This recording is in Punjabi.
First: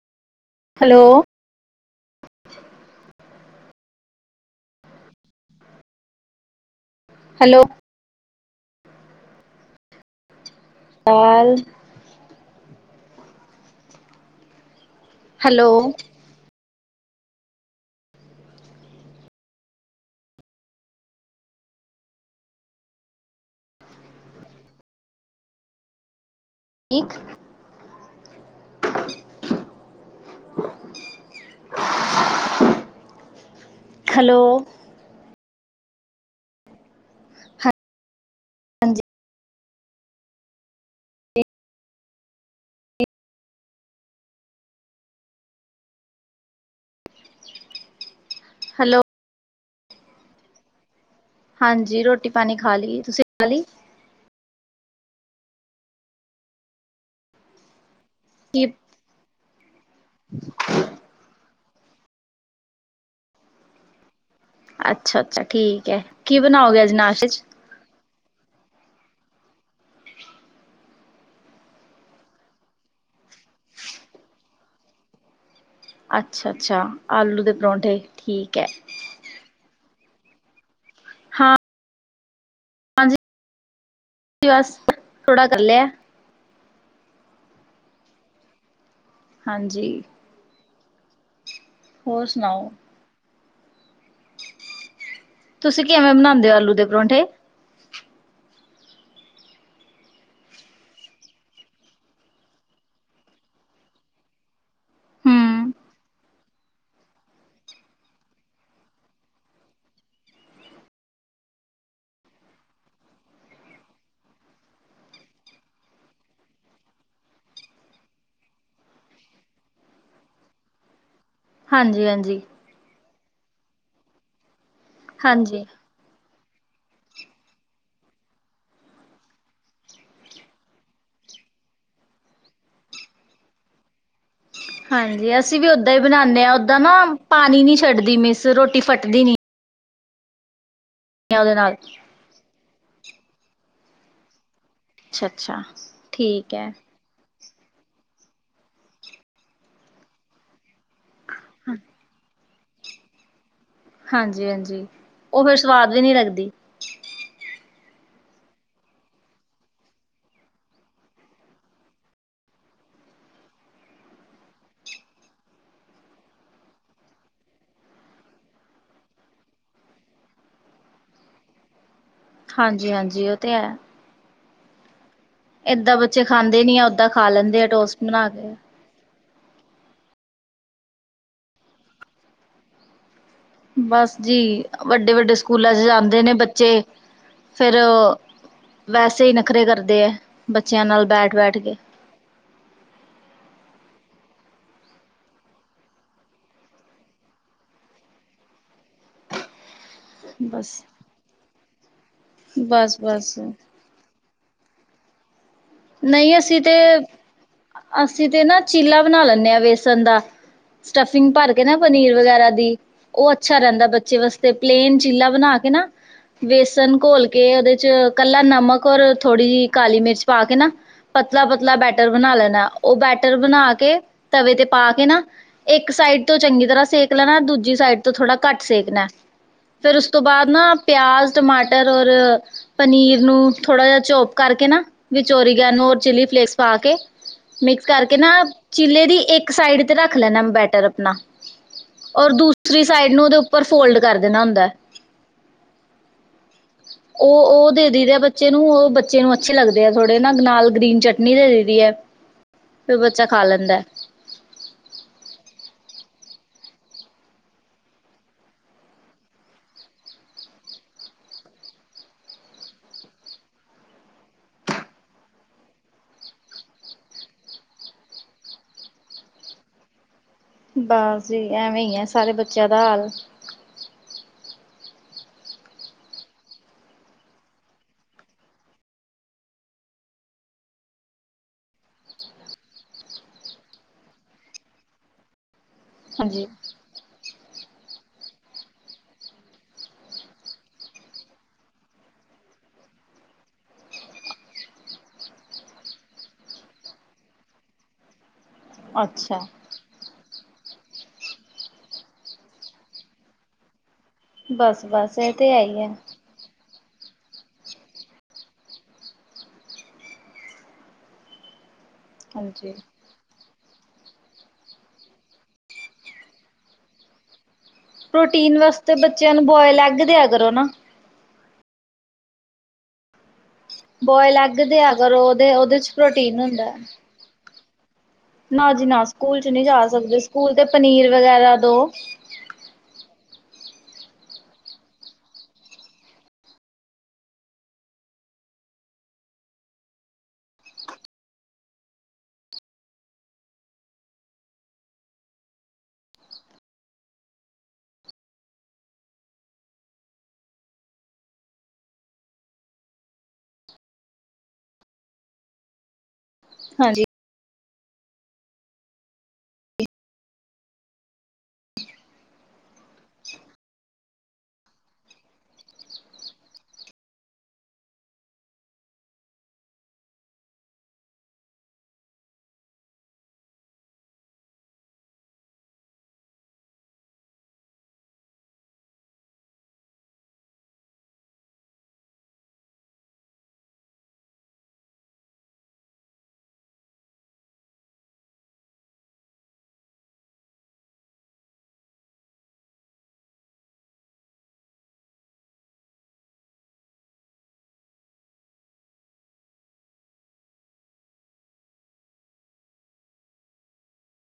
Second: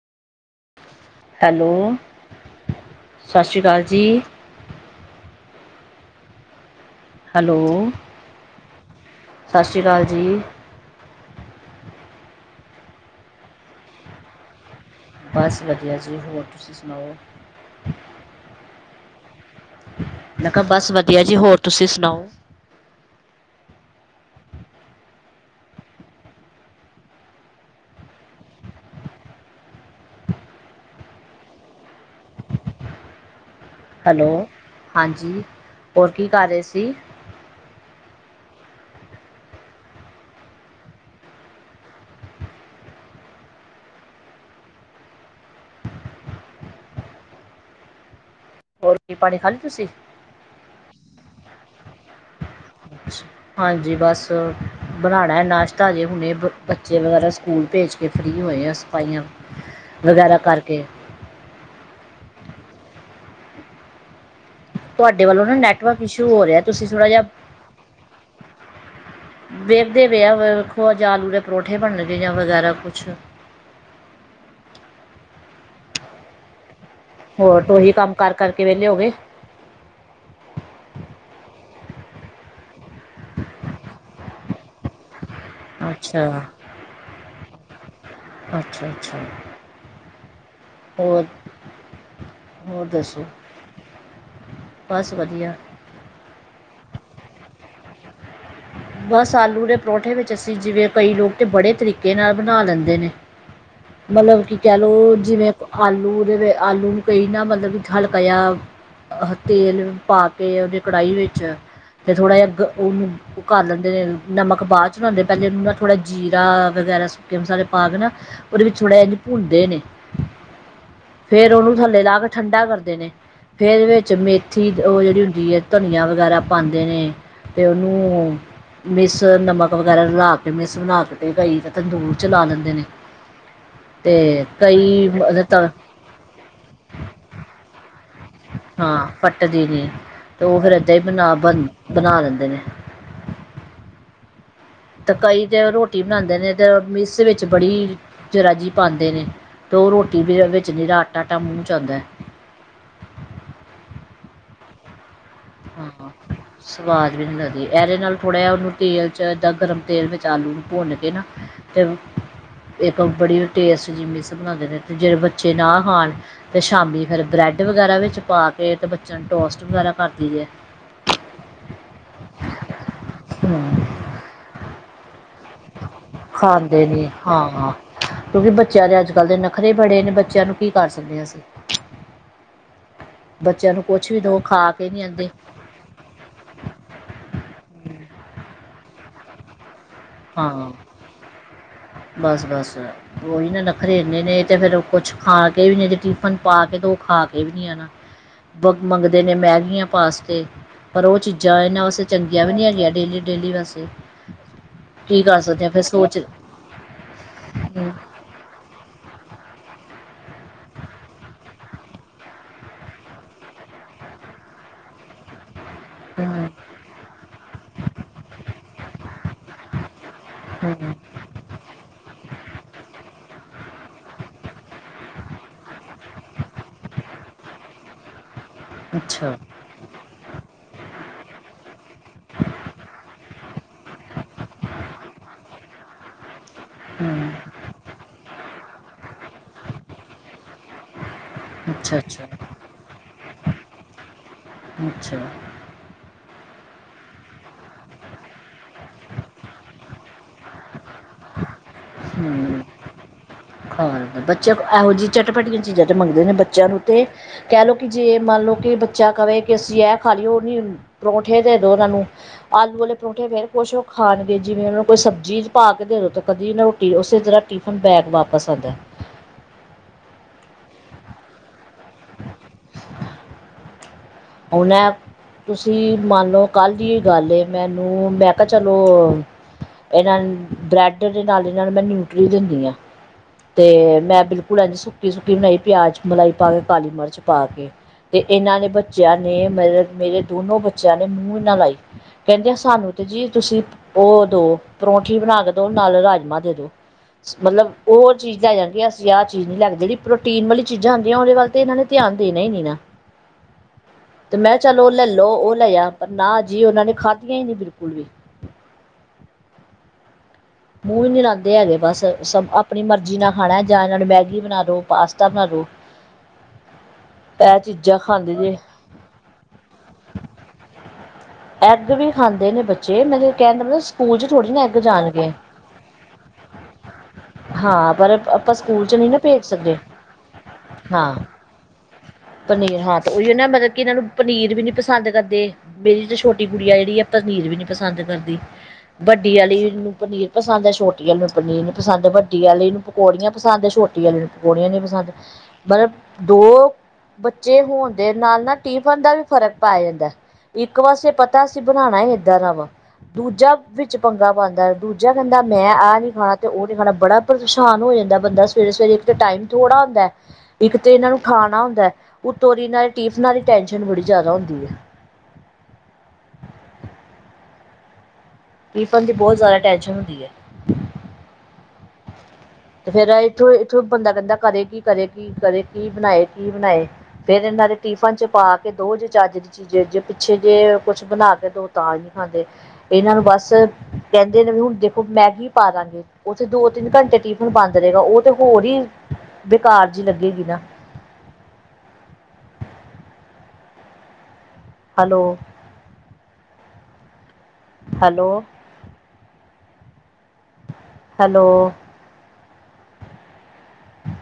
ਹੈਲੋ। ਹੈਲੋ, ਸਤਿ ਸ਼੍ਰੀ ਅਕਾਲ ਜੀ। [inaudible] ਹੈਲੋ। ਸਤਿ ਸ਼੍ਰੀ ਅਕਾਲ ਜੀ। ਐਲ। ਬੱਸ ਹੈਲੋ ਵਧੀਆ ਜੀ, ਹੋ ਤੁਸੀਂ ਸੁਣਾਓ? ਮੈਂ ਕਿਹਾ ਬਸ ਵਧੀਆ ਜੀ, ਹੋਰ ਤੁਸੀਂ ਸੁਣਾਓ? ਇੱਕ। [inaudible] ਹੈਲੋ, ਹਾਂਜੀ, ਹੋਰ ਕੀ ਕਰ ਰਹੇ ਸੀ? ਹਾਂਜੀ। ਹੈਲੋ। ਕੀ ਰੋਟੀ ਪਾਣੀ ਖਾਲੀ ਤੁਸੀਂ? ਹਾਂਜੀ ਰੋਟੀ ਪਾਣੀ ਖਾ ਲਈ, ਤੁਸੀਂ ਖਾ ਲਈ? ਜੀ ਬਸ। ਬਣਾਉਣਾ ਨਾਸ਼ਤਾ, ਹਜੇ ਹੁਣੇ ਬੱਚੇ ਵਗੈਰਾ ਸਕੂਲ ਭੇਜ ਕਿ ਫਰੀ ਕੀ ਹੋਏ ਆ, ਸਫਾਈਆਂ ਵਗੈਰਾ ਕਰਕੇ। ਅੱਛਾ- ਤੁਹਾਡੇ ਅੱਛਾ ਵੱਲੋਂ ਨਾ ਠੀਕ ਨੈਟਵਰਕ ਹੈ, ਇਸ਼ੂ ਕੀ ਹੋ ਰਿਹਾ ਬਣਾਓਗੇ ਤੁਸੀਂ ਅੱਜ ਥੋੜ੍ਹਾ ਜਿਹਾ ਨਾਸ਼ਤੇ' ਚ? ਵੇਖਦੇ ਪੇ ਆ, ਵੇਖੋ ਜਾ ਆਲੂ ਦੇ ਪਰੋਠੇ ਬਣਨਗੇ, ਜਾਂ ਵਗੈਰਾ ਕੁਛ। ਅੱਛਾ- ਅੱਛਾ ਆਲੂ ਦੇ ਹੋਰ ਤਾਂ ਉਹੀ ਪਰੌਂਠੇ ਕੰਮ ਕਰ ਠੀਕ ਕਰਕੇ ਹੈ। ਵਿਹਲੇ ਹੋ ਗਏ ਹਾਂ ਹਾਂਜੀ, ਬਸ, ਥੋੜ੍ਹਾ ਕਰ ਲਿਆ। ਹ। ਅੱਛਾ- ਅੱਛਾ। ਹਾਂਜੀ। ਹੋਰ। ਹੋਰ ਸੁਣਾਓ? ਹੋਰ ਦੱਸੋ? ਬਸ ਵਧੀਆ। ਤੁਸੀਂ ਕਿਵੇਂ ਬਣਾਉਂਦੇ ਹੋ ਆਲੂ ਦੇ ਪਰੌਂਠੇ? ਬਸ ਆਲੂ ਦੇ ਪਰੌਂਠੇ ਵਿੱਚ ਅਸੀਂ ਜਿਵੇਂ ਕਈ ਲੋਕੀ ਬੜੇ ਤਰੀਕੇ ਨਾਲ ਬਣਾ ਲੈਂਦੇ ਨੇ। ਮਤਲਬ ਕਿ ਕਹਿ ਲੋਓ, ਜਿਵੇਂ ਹੂੰ ਆਲੂ ਦੇ ਆਲੂ ਨੂੰ ਕਈ ਨਾ ਮਤਲਬ ਵਿੱਚ ਹਲਕਾ ਜਿਹਾ ਅਹ ਤੇਲ ਪਾ ਕੇ ਉਹਦੀ ਕੜਾਹੀ ਵਿੱਚ ਤੇ ਥੋੜ੍ਹਾ ਜਿਹਾ ਉਹਨ ਉਹ ਕਰ ਲੈਂਦੇ ਨੇ, ਨਮਕ ਬਾਅਦ 'ਚ ਪਾਉਂਦੇ, ਪਹਿਲੇ ਥੋੜ੍ਹਾ ਜੀਰਾ ਵਗੈਰਾ ਸੁੱਕੇ ਮਸਾਲੇ ਪਾ ਕੇ ਨਾ ਉਹਦੇ ਵਿੱਚ ਥੋੜਾ ਜਿਹਾ ਭੁੰਨਦੇ ਨੇ। ਫੇਰ ਉਹਨੂੰ ਥੱਲੇ ਹਾਂਜੀ ਲਾ ਕੇ ਹਾਂਜੀ ਠੰਡਾ ਕਰਦੇ ਨੇ, ਫੇਰ ਇਹਦੇ ਵਿੱਚ ਮੇ ਮੈਂਥੀ ਉਹ ਜਿਹੜੀ ਹੁੰਦੀ ਹੈ, ਹਾਂਜੀ ਧਨੀਆ ਵਗੈਰਾ ਪਾਉਂਦੇ ਨੇ ਤੇ ਉਹਨੂੰ ਮਿਸ ਨਮਕ ਵਗੈਰਾ ਰਲਾ ਕੇ ਮਿਸ ਬਣਾ ਕੇ ਕਈ ਤਾਂ ਤੰਦੂਰ 'ਚ ਲਾ ਲੈਂਦੇ ਨੇ। ਅਤੇ ਕਈ ਹਾਂਜੀ ਅਸੀਂ ਤ ਵੀ ਓਦਾਂ ਹੀ ਬਣਾਉਦੇ ਹਾਂ, ਓਦਾਂ ਨਾ ਪਾਣੀ ਨੀ ਛੱਡਦੀ ਮਿਸ। ਰੋਟੀ ਹਾਂ ਫਟਦੀ ਫੱਟਦੀ ਨੀ, ਤੇ ਉਹ ਫੇਰ ਏਦਾਂ ਹੀ ਬਣਾ- ਆ ਉਹਦੇ ਬਣ ਨਾਲ -ਬਣਾ ਦਿੰਦੇ ਨੇ। ਤੇ ਕਈ ਤੇ ਅੱਛਾ-ਅੱਛਾ ਰੋਟੀ ਬਣਾਉਂਦੇ ਨੇ ਠੀਕ ਤੇ ਐ ਮਿਕਸ ਵਿੱਚ 'ਚ ਬੜੀ ਜਰਾ ਜੀ ਪਾਂਦੇ ਨੇ ਤੇ ਓ ਰੋਟੀ ਵੀ ਵਿੱਚ ਨਿਰਾ ਆਟਾ-ਆਟਾ ਮੂੰਹ 'ਚ ਆਂਦਾ। ਹਾਂਜੀ-ਹਾਂਜੀ, ਓ ਫੇਰ ਸਵਾਦ ਵੀ ਹਾਂ ਨੀਂ ਰੈਂਦੀ। ਸਵਾਦ ਵੀ ਨੀਂ ਲੱਗਦੀ ਏਦੇ ਨਾਲ ਥੋੜ੍ਹਾ ਜੇਆ ਓਨੂੰ ਤੇਲ 'ਚ ਏਦਾਂ ਗਰਮ ਤੇਲ ਵਿੱਚ ਆਲੂ ਨੂੰ ਪੋਂਨ ਕੇ ਨਾ ਤੇ ਏਕ ਬੜੀ ਟੇਸਟ ਜੀ ਮਿੱਸ ਬਣਾਦੇ ਨੇ ਤੇ ਜੇੜੇ ਬੱਚੇ ਨਾ ਖਾਣ ਤੇ ਸ਼ਾਮੀ ਫੇਰ ਬ੍ਰੈਡ ਵਗੈਰਾ ਵਿੱਚ ਪਾਤੇ ਤੇ ਬੱਚੇਆਂ ਨੂੰ ਟੋਸਟ ਵਗੈਰਾ ਕਰ ਠੀਕੈ। ਹਾਂਜੀ-ਹਾਂਜੀ, ਓ ਤੇ ਐ। ਏਦਾਂ ਬੱਚੇ ਖਾਂਦੇ ਨੀ ਆ ਓਦਾਂ ਖਾ ਲੈਂਦੇ ਆ ਟੋਸਟ ਬਨਾ ਕੇ। ਬੱਚੇਆਂ ਦੇ ਅੱਜ-ਕੱਲ ਦੇ ਨਖਰੇ ਬੜੇ ਨੇ ਬੱਚੇਆਂ ਨੂੰ ਕੀ ਕਰ ਸਕਦੇ ਅਸੀ। ਬੱਚਿਆਂ ਨੂੰ ਕੁਛ ਬਸ ਵੀ ਦਿਓ ਜੀ, ਖਾ ਕੇ ਨਹੀਂ ਆਉਂਦੇ ਵੱਡੇ-ਵੱਡੇ ਸਕੂਲ ਸਕੂਲਾਂ ਚ ਜਾਂਦੇ ਨੇ ਬੱਚੇ ਫੇਰ, ਵੈਸੇ ਈ ਨਖਰੇ ਕਰਦੇ ਐ। ਬੱਚੇਆਂ ਨਾਲ ਬੈਠ-ਬੈਠ ਕੇ। ਬਸ-ਬਸ। ਓਹੀ ਨਾ ਨੱਖਰੇ ਏਨੇ ਨੇ ਤੇ ਫੇਰ ਕੁਛ ਖਾਕੇ ਵੀ ਟਿਫਨ ਪਾਕੇ ਤੇ ਦੋ, ਓ ਖਾ ਕੇ ਵੀ ਨੀ ਆਨਾ। ਬ ਮੰਗਦੇ ਨੇ ਮੈਗੀਆਂ ਪਾਸਤੇ ਬਸ ਪਰ ਓ ਚੀਜ਼ਾਂ ਇਹਨਾਂ ਵਾਸਤੇ ਚੰਗੀਆਂ ਵੀ ਨੀਂ ਹੈਗੀਆਂ ਬਸ-ਬਸ ਡੇਲੀ-ਡੇਲੀ ਵੈਸੇ। ਕੀ ਕਰ ਸਕਦੇ ਆਂ ਫੇਰ ਨਈਂ ਅਸੀਂ ਤੇ, ਅਸੀ ਤੇ ਨਾ ਚੀਲਾ ਬਨਾ ਲੈਂਨੇ ਆਂ ਬੇਸਨ ਦਾ। ਸਟਫਿੰਗ ਭਰ ਕੇ ਨਾ ਪਨੀਰ ਵਗੈਰਾ ਦੀ। ਓ ਅੱਛਾ ਰੈਂਦਾ ਬੱਚੇ ਵਾਸਤੇ ਪਲੇਨ ਚੀਲਾ ਬਣਾ ਕੇ ਨਾ ਹੂੰ ਬੇਸਣ ਘੋਲ ਕੇ ਓਦੇ ਚ ਕੱਲਾ ਨਮਕ ਔਰ ਥੋੜ੍ਹੀ ਜੀ ਕਾਲੀ ਮਿਰਚ ਪਾਕੇ ਹੂੰ ਪਤਲਾ-ਪਤਲਾ ਬੈਟਰ ਬਨਾ ਲੈਣਾ, ਓ ਬੈਟਰ ਬਨਾ ਕੇ ਤਵੇ ਤੇ ਪਾਕੇ ਨਾ ਏਕ ਸਾਈਡ ਤੋਂ ਚੰਗੀ ਤਰ੍ਹਾਂ ਸੇਕ ਲੈਣਾ, ਦੂਜੀ ਸਾਈਡ ਤੋ ਥੋੜਾ ਘੱਟ ਸੇਕਣਾ, ਅੱਛਾ ਫੇਰ ਉਸ ਤੋਂ ਬਾਦ ਨਾ ਪਿਆਜ, ਟਮਾਟਰ ਟਮਾਟਰ ਓਰ ਪਨੀਰ ਨੂੰ ਥੋੜਾ ਜਾ ਚੋਪ ਕਰਕੇ ਨਾ ਚ ਓਰੀਗੇਨੋ ਹੋਰ ਚਿੱਲੀ ਫਲੇਕਸ ਪਾਕੇ ਹੂੰ ਮਿਕਸ ਕਰਕੇ ਨਾ ਚਿੱਲੇ ਦੀ ਏਕ ਸਾਈਡ ਤੇ ਰੱਖ ਲੈਣਾ ਬੈ ਅਪਨਾ, ਅੱਛਾ ਅੱਛਾ ਔਰ ਦੂਸਰੀ ਸਾਈਡ ਨੂੰ ਓਦੇ ਉੱਪਰ ਫੋਲਡ ਕਰ ਦੇਣਾ ਹੁੰਦੈ। ਅੱਛਾ। ਓ ਓ ਦੇ ਦਈ ਦੇਆ ਬੱਚੇ ਨੂੰ, ਓ ਬੱਚੇ ਨੂੰ ਅੱਛੇ ਲੱਗਦੇ ਆ ਥੋੜੇ ਨਾ ਨਾਲ ਗ੍ਰੀਨ ਚਟਨੀ ਦੇ ਹੂੰ। ਫੇਰ ਬੱਚਾ ਖਾ ਲੈਂਦਾ। ਬੱਚੇਆਂ ਐਹੋ ਜਿ ਚਟਪੱਟੀਆਂ ਚੀਜ਼ਾਂ ਤਾਂ ਮੰਗਦੇ ਨੇ ਬੱਚਿਆਂ ਨੂੰ ਤੇ ਕਹਿ ਲੋੋ ਕਿ ਜੇ ਮੰਨਲਓ ਕਿ ਬੱਚਾ ਕਵੇ ਕਿ ਅਸੀਂ ਐ ਖਾਲ ਲੀ ਓਨੀ ਪਰੌਂਠੇ ਦੇ ਦੋ ਓਨਾਂ ਨੂੰ। ਆਲੂ ਵਾਲੇ ਪਰੌਂਠੇ ਫੇਰ ਖੋਸ਼ ਹੋ ਖਾਣਗੇ ਜਿਵੇਂ ਓਨਾਂ ਨੂੰ ਕੋਈ ਸਬਜ਼ੀ ਪਾਕੇ ਦੇਦੋ ਤੇ ਕਦੀ ਓਸੇ ਤਰ੍ਹਾਂ ਟਿਫਨ ਬੈਕ ਵਾਪਸ ਆਂਦਾ। ਬਸ ਜੀ ਐਵੇਂ ਈ ਆ ਸਾਰੇ ਬੱਚੇਆਂ ਦਾ ਹਾਲ। ਹੁਨ ਐ ਤੁਸੀਂ ਮੰਨਲੋ ਕੱਲ ਦੀਓ ਗੱਲ, ਮੈਨੂੰ ਮੈਂ ਕੇਆ ਚਲੋ ਏਨਾਂ ਨੂੰ ਬ੍ਰੈਡ ਦੇ ਨਾਲ-ਨਾਲ ਮੈਂ ਨਿਊਟਰੀ ਦਿੰਨੀਂ ਆ। ਤੇ ਮੈਂ ਬਿਲਕੁਲ ਐਂਜ ਸੁੱਕੀ- ਸੁੱਕੀ ਬਣਾਈ ਪਿਆਜ ਮਲਾਈ ਹਾਂਜੀ ਪਾਕੇ, ਕਾਲੀ ਮਿਰਚ ਪਾਕੇ ਤੇ ਏਨਾਂ ਨੇ ਬ ਬੱਚੇਆਂ ਨੇ ਮੇ ਮੇਰੇ ਦੋਨੋ ਬੱਚੇਆਂ ਨੇ ਮੂੰਹ ਈਨਾ ਲਾਈ। ਕੈਂਦੇ ਸਾਨੂੰ ਤੇ ਜੀ ਤੁਸੀਂ ਓਦੋ, ਪਰੌਂਠੀ ਬਣਾ ਕੇ ਦੋ ਨਾਲ ਰਾਜਮਾਂ ਦੇਦੋ। ਮਤਲਬ ਉਹ ਚੀਜ਼ ਲੈ ਜਾਣਗੇ ਅਸੀਂ ਆਹ ਅੱਛਾ ਚੀਜ਼ ਨੀ ਲੇਕੇ ਜਿਹੜੀ ਪ੍ਰੋਟੀਨ ਵਾਲੀ ਚੀਜ਼ਾਂ ਹੁੰਦੀਆਂ ਉਹਦੇ ਵੱਲ ਤੇ ਇਹਨਾਂ ਨੇ ਧਿਆਨ ਦੇਣਾ ਈ ਦੇਣਾ। ਤੇ ਮੈਂ ਚੱਲ ਬਸ ਉਹ ਲੈ ਬਸ ਲੋ ਇਹ ਤੇ ਉਹ ਹੈ ਹੀ ਲਿਆ ਹੈ ਪਰ ਨਾ ਜੀ ਉਹਨਾਂ ਨੇ ਖਾਧੀਆਂ ਈ ਨੀ ਬਿਲਕੁਲ ਵੀ। ਮੂੰਹ ਵੀ ਨੀ ਲਾਦੇ ਹੈਗੇ ਬਸ ਸ ਹਾਂਜੀ ਆਪਣੀ ਮਰਜ਼ੀ ਨਾਲ ਖਾਣਾ ਜਾਂ ਨਾਲ ਮੈਗੀ ਬਣਾ ਦੋ ਪਾਸਤਾ ਬਣਾ ਦੋ, ਇਹ ਚੀਜ਼ਾਂ ਖਾਂਦੇ ਜੇ ਪ੍ਰੋਟੀਨ ਵਾਸਤੇ ਬੱਚਿਆਂ ਨੂੰ ਬੋਇਲ ਐਗ ਦਿਆ ਕਰੋ ਨਾ। ਐੱਗ ਵੀ ਖਾਂਦੇ ਨੇ ਬੱਚੇ ਮਤਲਬ ਕਹਿ ਦੇ ਬੋਇਲ ਐੱਗ ਦਿਆ ਕਰੋ ਉਹਦੇ-ਉਹਦੇ ਚ ਪ੍ਰੋਟੀਨ ਹੁੰਦਾ। ਹਾਂ ਪਰ ਆਪਾਂ ਨਾ ਜੀ ਸਕੂਲ ਚ ਨਾ, ਨਹੀਂ ਸਕੂਲ ਭੇਜ ਚ ਨੀ ਜਾ ਸਕਦੇ ਸਕੂਲ ਤੇ ਪਨੀਰ ਹਾਂ ਵਗੈਰਾ ਦੋ ਪਨੀਰ ਹਾਂ ਤੇ ਉਹੀ ਆ ਨਾ ਮਤਲਬ ਕਿ ਇਹਨਾਂ ਨੂੰ ਪਨੀਰ ਵੀ ਨੀ ਪਸੰਦ ਕਰਦੇ ਮੇਰੀ ਦੁਸ਼ ਛੋਟੀ ਗੁਡਿਆ ਜਿਹੜੀ ਆ ਪਨੀਰ ਵੀ ਨੀ ਪਸੰਦ ਕਰਦੀ। ਵੱਡੀ ਆਲੀ ਨੂੰ ਪਨੀਰ ਪਸੰਦ ਐ, ਛੋਟੀ ਆਲੀ ਨੂੰ ਪਨੀਰ ਨੀ ਪਸੰਦ, ਵੱਡੀ ਆਲੀ ਪ ਪਕੌੜੀਆਂ ਪਸੰਦ, ਛੋਟੀ ਆਲੀ ਨੂੰ ਪਕੌੜੀਆਂ ਨੀ ਪਸੰਦ ਮਤਲਬ ਦੋ ਬੱਚੇ ਹੋਣ ਦੇ ਨਾਲ ਨਾ ਟਿਫਨ ਦਾ ਵੀ ਫ਼ਰਕ ਪੈ ਜਾਂਦਾ ਇੱਕ ਬੱਸ ਪਤਾ ਅਸੀਂ ਬਣਾਣਾ ਈ ਏਦਾਂ ਦਾ ਵਾਂ ਦੂਜਾ ਵਿੱਚ ਪੰਗਾ ਪਾਦਾ ਦੂਜਾ ਕਹਿੰਦਾ ਮੈਂ ਆਹ ਨੀ ਖਾਣਾ ਤੇ ਉਹ ਨੀ ਖਾਣਾ ਹਾਂਜੀ ਬੜਾ ਪਰੇਸ਼ਾਨ ਹੋ ਜਾਂਦਾ ਬੰਦਾ ਸਵੇਰੇ-ਸਵੇਰੇ ਇੱਕ ਤਾਂ ਟਾਈਮ ਥੋੜ੍ਹਾ ਹੁੰਦਾ। ਇੱਕ ਤੇ ਇਹਨਾਂ ਨੂੰ ਖਾਣਾ ਹੁੰਦਾ ਐ, ਉਤੋਂ ਦੀ ਇਹਨਾਂ ਦੇ ਟਿਫਨਾਂ ਦੀ ਟੈਂਸ਼ਨ ਬੜੀ ਜਾਦਾ ਹੁੰਦੀ ਐ ਟੀਪਨ ਦੀ ਬਹੁਤ ਜ਼ਿਆਦਾ ਟੈਨਸ਼ਨ ਹੁੰਦੀ ਐ। ਤੇ ਫਿਰ ਐਂਥੋਂ ਇੱਥੋਂ ਬੰਦਾ ਕਹਿੰਦਾ ਕਰੇਗੀ-ਕਰੇਗੀ-ਕਰਗੀ ਬਣਾਏ-ਕੀ ਬਣਾਏ? ਫੇਰ ਇਹਨਾਂ ਦੇ ਟਿਫਨ ਚ ਪਾ ਕੇ ਦੋ ਜੇ ਚੱਜ ਦੀ ਜੇ-ਜੇ ਪਿੱਛੇ ਜੇ ਕੁੱਛ ਬਣਾ ਕੇ ਦੋ ਤਾਂ ਨੀ ਖਾਂਦੇ। ਇਹਨਾਂ ਨੂੰ ਬੱਸ, ਕਹਿੰਦੇ ਨੇ ਵੀ ਹੁਣ ਦੇਖੋ ਮੈਗੀ ਪਾ ਦਾਂਗੇ ਉੱਥੇ ਦੋ-ਤਿੰਨ ਘੰਟੇ ਟਿ ਹੁਣ ਬੰਦ ਰਹੇਗਾ ਉਹ ਤੇ ਹੋਰ ਈ, ਬੇਕਾਰ ਜੀ ਲੱਗੇਗੀ ਨਾ। ਹਲੋ। Hello, hello,